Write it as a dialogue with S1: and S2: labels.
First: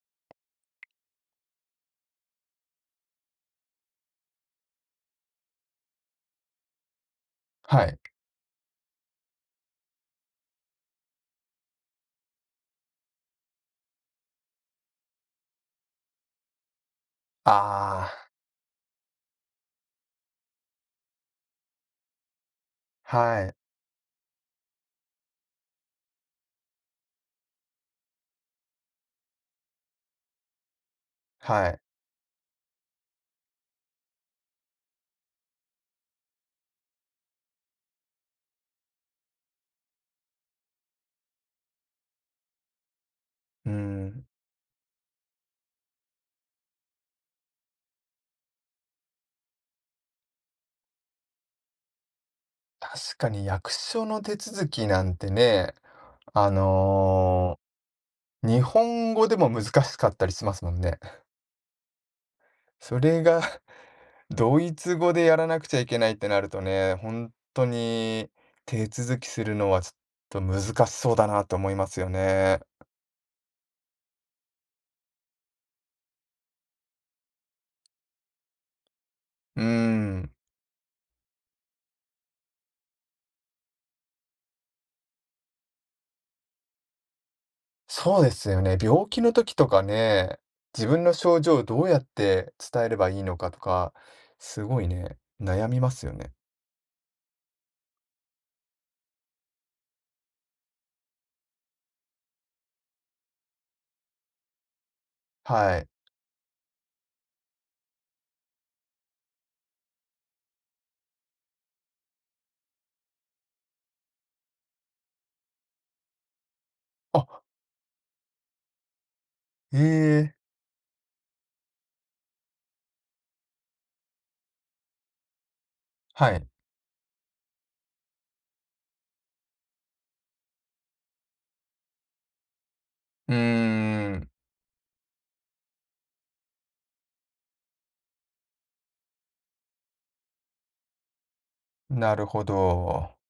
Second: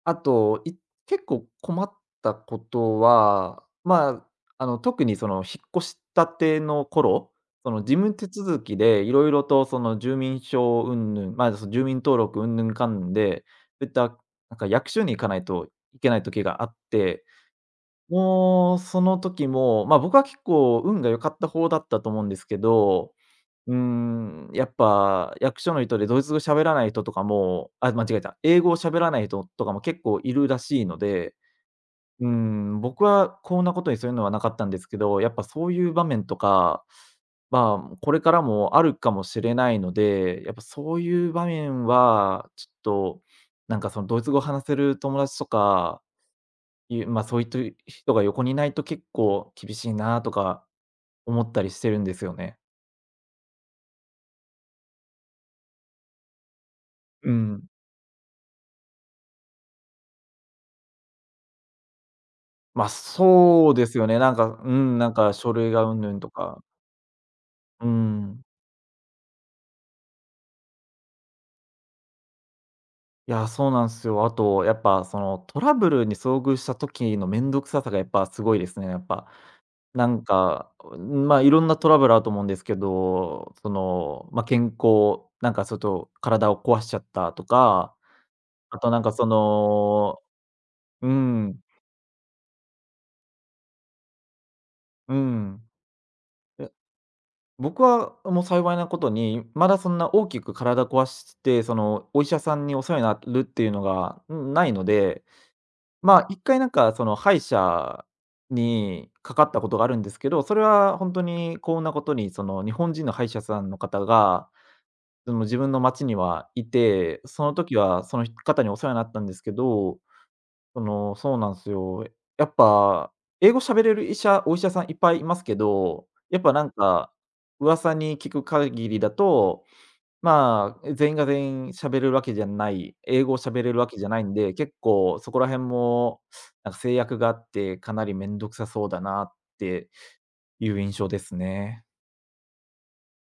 S1: あと、い結構困ったことは、ま、あの、特に、その、引っ越したての頃？その、
S2: は
S1: 事
S2: い。
S1: 務手続きでいろいろと、その、住民票云々、ま、住民登録云々かんぬんで、そういった、なんか、役所に行かないといけない時があって、
S2: ああ。
S1: もう、その時も、ま、僕は結構運が良かった方だったと思うんですけど、
S2: はい。
S1: うーん、やっぱ役所の人でドイツ語喋らない人とかも、あ、間違えた、英語を喋らない人とかも結構いるらしいので、
S2: はい。
S1: うーん、僕はこんなことにそういうのはなかったんですけど、やっぱそういう場面とかまあ、これからもあるかもしれないので、やっぱそういう場面は、ちょっと、
S2: うー
S1: なんか、その、ドイ
S2: ん。
S1: ツ語を話せる友達とか、いうま、そういった人が横にいないと結構厳しいなあとか思ったりしてるんですよね。
S2: 確かに役所の手続きなんてね、あ
S1: うー
S2: の、
S1: ん。
S2: 日本語でも難しかったりしますもんね。
S1: ま、
S2: それが、
S1: そうですよね。なんか、
S2: ド
S1: うー
S2: イツ
S1: ん、な
S2: 語
S1: ん
S2: で
S1: か、
S2: やら
S1: 書
S2: なく
S1: 類
S2: ちゃ
S1: が
S2: いけ
S1: 云
S2: ないっ
S1: 々
S2: て
S1: と
S2: なると
S1: か。
S2: ね、ほんと
S1: うー
S2: に、
S1: ん。
S2: 手続きするのは、ちょっと、難しそうだなと思いますよね。
S1: いや、そうなんすよ。あと、やっぱ、その、トラブルに遭遇した時のめんどくささが、やっぱすごいですね、やっぱ。
S2: うー
S1: なん
S2: ん。
S1: か、こう、ま、いろんなトラブルあると思うんですけど、その、ま、健康なんか、ちょっと、体を壊しちゃったとか、
S2: そうですよね、
S1: あと、なん
S2: 病
S1: か、
S2: 気
S1: そ
S2: の時とか
S1: の、
S2: ね、自分
S1: うー
S2: の症状を
S1: ん。
S2: どうやって伝えればいいのかとか、すごい
S1: うー
S2: ね、
S1: ん。
S2: 悩みますよね。
S1: え、僕は、もう、幸いなことに、まだそんな大きく体壊して、その、お医者さんにお世話になるっていうのが、うん、ないので、
S2: はい。
S1: まあ、1回、なんか、その、歯医者にかかったことがあるんですけど、それはほんとに幸運なことに、その、日本人の歯医者さんの方が、その、自分の街にはい
S2: あ
S1: て、
S2: っ。
S1: その時は、その、ひ方にお世話になったんですけ
S2: え
S1: ど、
S2: え。
S1: その、そうなんすよ。やっぱ英語しゃべれる医者お医者さんいっぱいいますけど、
S2: は
S1: やっ
S2: い。
S1: ぱ、なんか、噂に聞く限りだと、まあ、全員が全員喋れるわけじゃない、英
S2: う
S1: 語を喋れるわけじゃ
S2: ー
S1: ない
S2: ん。
S1: んで、結構そこら辺も、なんか、制約があって、かなりめんどくさそうだなっていう印象ですね。
S2: なるほど。